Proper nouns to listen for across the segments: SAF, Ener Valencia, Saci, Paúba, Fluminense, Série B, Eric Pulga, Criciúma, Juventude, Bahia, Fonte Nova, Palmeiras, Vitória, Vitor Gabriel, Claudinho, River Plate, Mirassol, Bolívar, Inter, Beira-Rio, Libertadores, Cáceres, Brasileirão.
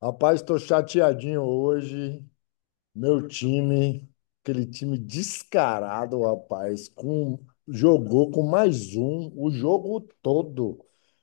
Rapaz, estou chateadinho hoje. Meu time, aquele time descarado, rapaz, jogou com mais um o jogo todo.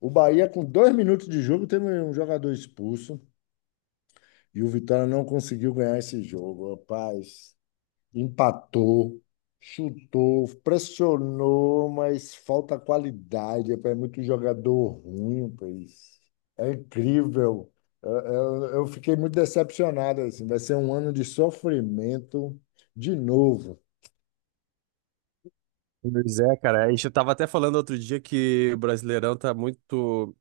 O Bahia, com 2 minutos de jogo, teve um jogador expulso e o Vitória não conseguiu ganhar esse jogo, rapaz. Empatou, chutou, pressionou, mas falta qualidade. É muito jogador ruim, pois. É incrível. Eu fiquei muito decepcionado, assim. Vai ser um ano de sofrimento de novo. Pois é, cara. A gente tava até falando outro dia que o Brasileirão tá muito,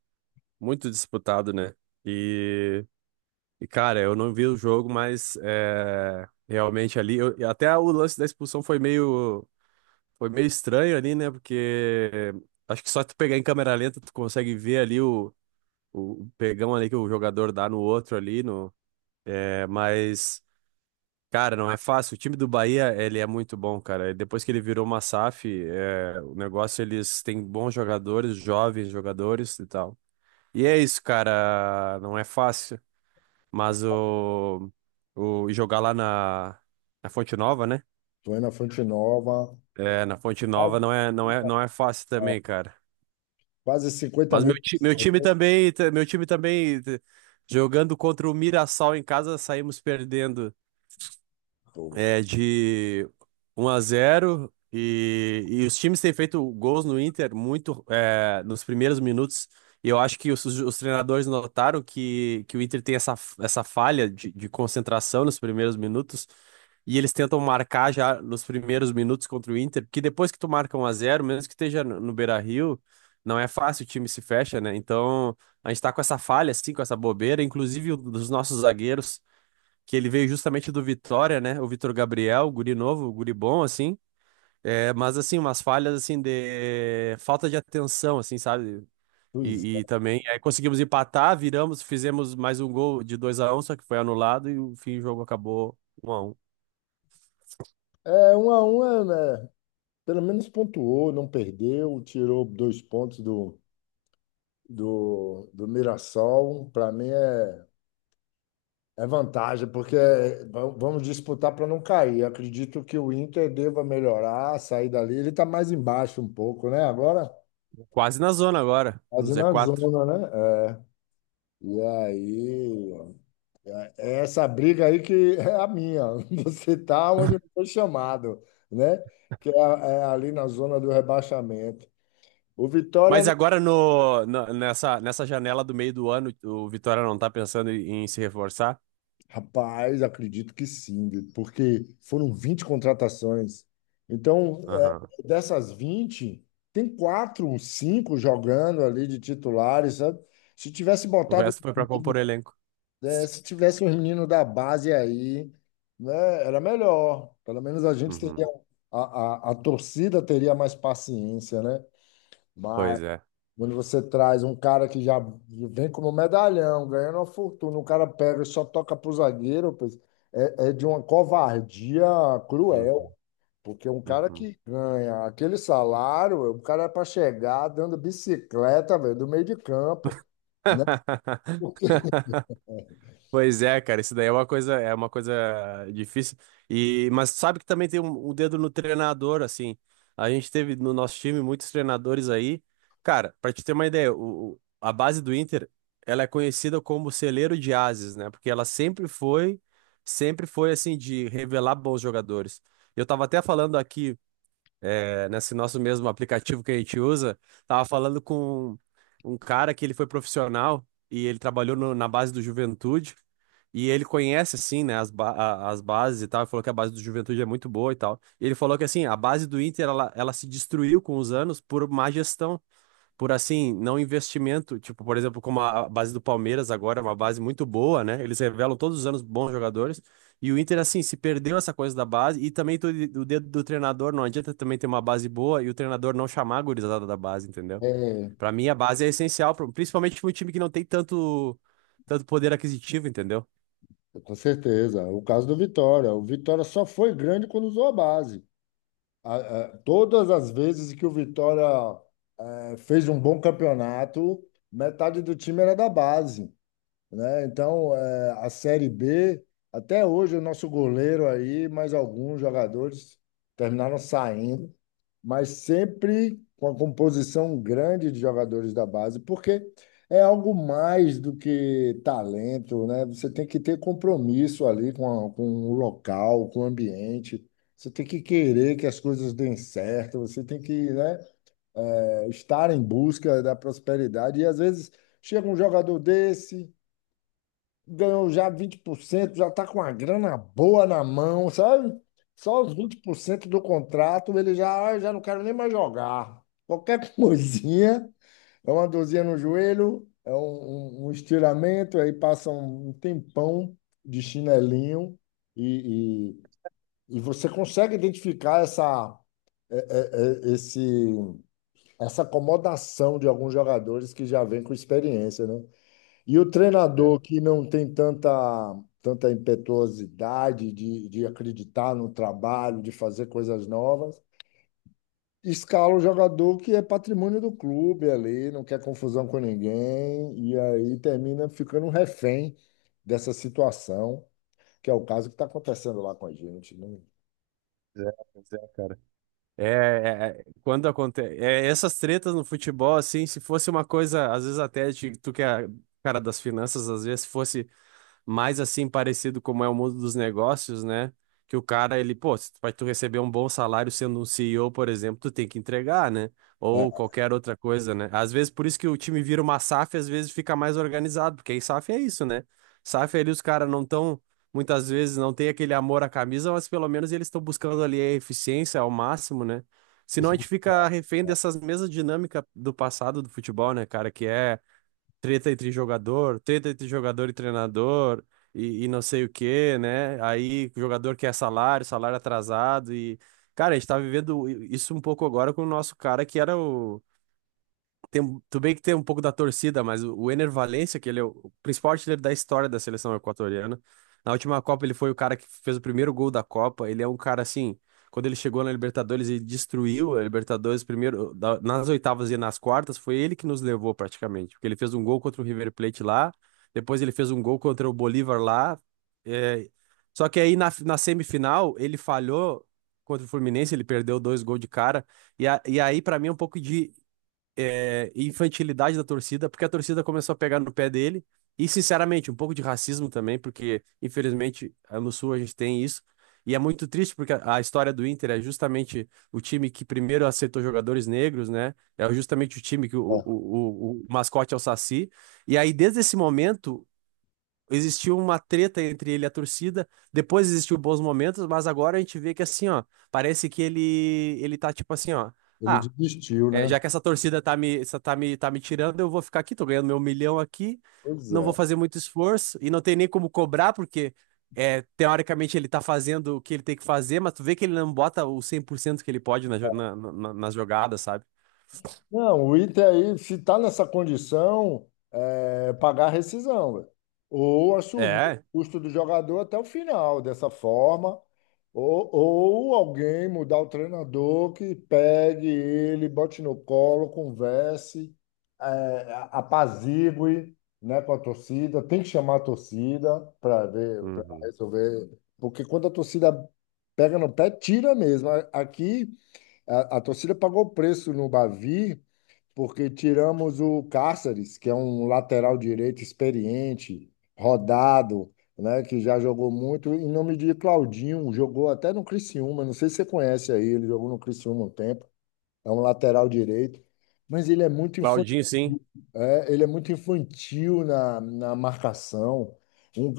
muito disputado, né? E, e, cara, eu não vi o jogo, mas realmente ali, e até o lance da expulsão foi meio estranho ali, né? Porque acho que só tu pegar em câmera lenta tu consegue ver ali o pegão ali que o jogador dá no outro ali, é, mas cara, não é fácil. O time do Bahia, ele é muito bom, cara. Depois que ele virou uma SAF, o negócio, eles têm bons jogadores, jovens jogadores e tal. E é isso, cara. Não é fácil. Mas o jogar lá na Fonte Nova, né? Tô indo na Fonte Nova, É, na Fonte Nova quase não é fácil também, cara. quase 50 Mas mil meu, ti- meu time pessoas. também, meu time também, jogando contra o Mirassol em casa, saímos perdendo. Porra. De 1 a 0 e os times têm feito gols no Inter muito nos primeiros minutos. E eu acho que os treinadores notaram que o Inter tem essa falha de concentração nos primeiros minutos. E eles tentam marcar já nos primeiros minutos contra o Inter, porque depois que tu marca 1 a 0 mesmo que esteja no Beira-Rio, não é fácil, o time se fecha, né? Então, a gente tá com essa falha, assim, com essa bobeira, inclusive dos nossos zagueiros que ele veio justamente do Vitória, né? O Vitor Gabriel, guri novo, guri bom, assim. Mas, assim, umas falhas, assim, de falta de atenção, assim, sabe? Pois E também, aí conseguimos empatar, viramos, fizemos mais um gol de 2 a 1, só que foi anulado e o fim do jogo acabou 1 a 1. é. É, 1 a 1, é, né? Pelo menos pontuou, não perdeu, tirou 2 pontos do Mirassol. Para mim é vantagem, porque vamos disputar para não cair. Acredito que o Inter deva melhorar, sair dali. Ele está mais embaixo um pouco, né? Agora, Quase na zona agora, no quase z na quatro. zona, né? É. E aí, é essa briga aí que é a minha. Você tá onde foi chamado, né? Que é, é ali na zona do rebaixamento. O Mas Vitória. agora no, nessa janela do meio do ano, o Vitória não tá pensando em, em se reforçar? Rapaz, acredito que sim, porque foram 20 contratações. Então, é, Aham. dessas 20 tem quatro, cinco jogando ali de titulares, sabe? Se tivesse O botado, resto foi pra compor elenco. é, se tivesse um menino da base aí, né, era melhor. Pelo menos a gente teria, Uhum. a torcida teria mais paciência, né? Pois é. Quando você traz um cara que já vem como medalhão, ganhando uma fortuna, o cara pega e só toca pro zagueiro. Pois é, é de uma covardia cruel, Uhum. porque um cara Uhum. que ganha aquele salário, o cara é para chegar dando bicicleta, velho, do meio de campo, né? Pois é, cara, isso daí é uma coisa difícil. E mas sabe que também tem um dedo no treinador, assim. A gente teve no nosso time muitos treinadores aí. Cara, pra te ter uma ideia, o, a base do Inter, ela é conhecida como celeiro de ases, né? Porque ela sempre foi assim de revelar bons jogadores. Eu tava até falando aqui nesse nosso mesmo aplicativo que a gente usa, tava falando com um cara que ele foi profissional e ele trabalhou na base do Juventude. E ele conhece, assim, né, as, as bases e tal. Ele falou que a base do Juventude é muito boa e tal. E ele falou que, assim, a base do Inter, ela se destruiu com os anos por má gestão, por assim, não investimento, tipo, por exemplo, como a base do Palmeiras agora, é uma base muito boa, né? Eles revelam todos os anos bons jogadores. E o Inter, assim, se perdeu essa coisa da base e também o dedo do treinador, não adianta também ter uma base boa e o treinador não chamar a gurizada da base, entendeu? É, Pra mim, a base é essencial, principalmente pra um time que não tem tanto, tanto poder aquisitivo, entendeu? com certeza. O caso do Vitória. O Vitória só foi grande quando usou a base. A- Todas as vezes que o Vitória fez um bom campeonato, metade do time era da base. Né? Então, é, a Série B, até hoje, o nosso goleiro aí, mais alguns jogadores terminaram saindo, mas sempre com a composição grande de jogadores da base, porque é algo mais do que talento, né? Você tem que ter compromisso ali com, com o local, com o ambiente. Você tem que querer que as coisas deem certo, você tem que, né, é, estar em busca da prosperidade. E às vezes chega um jogador desse, ganhou já 20%, já está com uma grana boa na mão, sabe? Só os 20% do contrato, ele já: "Ah, eu já não quero nem mais jogar. Qualquer coisinha, é uma dorzinha no joelho, é um estiramento, aí passa um tempão de chinelinho e, e, e você consegue identificar essa, é, é, esse, essa acomodação de alguns jogadores que já vem com experiência, né? E o É, treinador que não tem tanta impetuosidade de acreditar no trabalho, de fazer coisas novas, escala o jogador que é patrimônio do clube ali, não quer confusão com ninguém, e aí termina ficando um refém dessa situação, que é o caso que está acontecendo lá com a gente, né? é, é, cara. É, é, é, quando acontece essas tretas no futebol, assim, se fosse uma coisa, às vezes até de, tu que é cara das finanças, às vezes se fosse mais assim parecido como é o mundo dos negócios, né? Que o cara, ele, pô, se pra tu receber um bom salário sendo um CEO, por exemplo, tu tem que entregar, né? Ou É. qualquer outra coisa, né? Às vezes, por isso que o time vira uma SAF, às vezes fica mais organizado, porque aí SAF é isso, né? SAF ali os caras não estão, muitas vezes não tem aquele amor à camisa, mas pelo menos eles estão buscando ali a eficiência ao máximo, né? os- Senão a é, gente fica refém dessas mesmas dinâmicas do passado do futebol, né, cara? Que é treta entre jogador e treinador, e não sei o quê, né? Aí o jogador quer salário, salário atrasado, e, cara, a gente tá vivendo isso um pouco agora com o nosso cara que era o, tem, tudo bem que tem um pouco da torcida, mas o Ener Valencia, que ele é o principal artilheiro da história da seleção equatoriana. Na última Copa, ele foi o cara que fez o primeiro gol da Copa. Ele é um cara assim, quando ele chegou na Libertadores e destruiu a Libertadores primeiro nas oitavas e nas quartas, foi ele que nos levou praticamente, porque ele fez um gol contra o River Plate lá, depois ele fez um gol contra o Bolívar lá. é, Só que aí na semifinal ele falhou contra o Fluminense, ele perdeu dois gols de cara. E, e aí, pra mim, é um pouco de infantilidade da torcida, porque a torcida começou a pegar no pé dele. E, sinceramente, um pouco de racismo também, porque, infelizmente, ah, no Sul a gente tem isso. E é muito triste, porque a história do Inter é justamente o time que primeiro aceitou jogadores negros, né? É justamente o time que o, é, o, o, o mascote é o Saci. E aí, desde esse momento, existiu uma treta entre ele e a torcida. Depois existiu bons momentos, mas agora a gente vê que, assim, ó, parece que ele tá tipo assim, ó. Ele Ah, desistiu, é, né? já que essa torcida tá me, essa tá me tirando, eu vou ficar aqui, tô ganhando meu milhão aqui, Pois não vou é. fazer muito esforço e não tem nem como cobrar, porque é, teoricamente ele tá fazendo o que ele tem que fazer, mas tu vê que ele não bota o 100% que ele pode na, nas jogadas, sabe? Não, o Inter aí, se está nessa condição, é pagar a rescisão, velho. Ou assumir É. o custo do jogador até o final, dessa forma, ou alguém mudar o treinador que pegue ele, bote no colo, converse, é, apazigue, né, com a torcida. Tem que chamar a torcida para ver, para Uhum. resolver, porque quando a torcida pega no pé, tira mesmo. Aqui, a torcida pagou o preço no Bavi porque tiramos o Cáceres, que é um lateral direito experiente, rodado, né, que já jogou muito, em nome de Claudinho, jogou até no Criciúma, não sei se você conhece aí, ele jogou no Criciúma um tempo. É um lateral direito, mas ele é muito infantil. Claudinho, sim. É, ele é muito infantil na marcação. Um-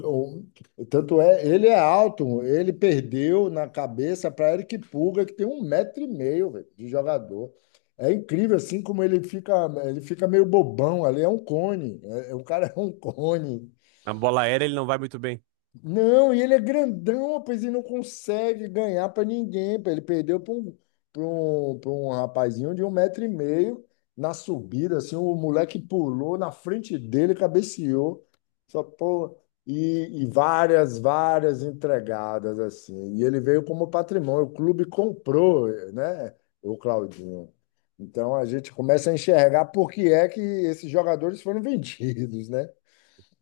um- Tanto é, ele é alto, ele perdeu na cabeça para Eric Pulga, que tem 1 metro e meio, velho, de jogador. É incrível assim como ele fica meio bobão ali, é um cone. É, o cara é um cone. A bola aérea ele não vai muito bem. Não, e ele é grandão, rapaz, e não consegue ganhar para ninguém. Pô. Ele perdeu para um, pra um, pra um rapazinho de 1 metro e meio na subida, assim, o moleque pulou na frente dele, cabeceou. Só, pô, e várias, várias entregadas, assim. E ele veio como patrimônio. O clube comprou, né, o Claudinho. Então a gente começa a enxergar por que é que esses jogadores foram vendidos, né?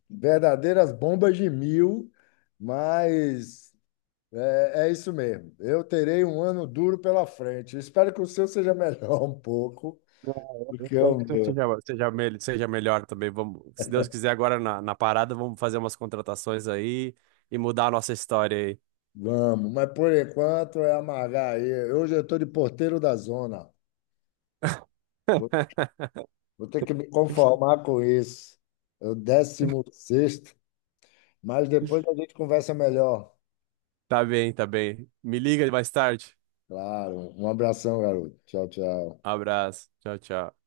Verdadeiras bombas de mil, mas é isso mesmo. Eu terei um ano duro pela frente. Espero que o seu seja melhor um pouco É, do Eu que espero o que você meu. seja, seja melhor também. Vamos, se Deus quiser, agora na parada, vamos fazer umas contratações aí e mudar a nossa história Vamos, mas por enquanto é amargar aí. Hoje eu estou de porteiro da zona. Vou, aí. vou ter que me conformar com isso. É o 16º, mas depois a gente conversa melhor. Tá bem, tá bem. Me liga mais tarde. Claro. Um abração, garoto. Tchau, tchau. Abraço. Tchau, tchau.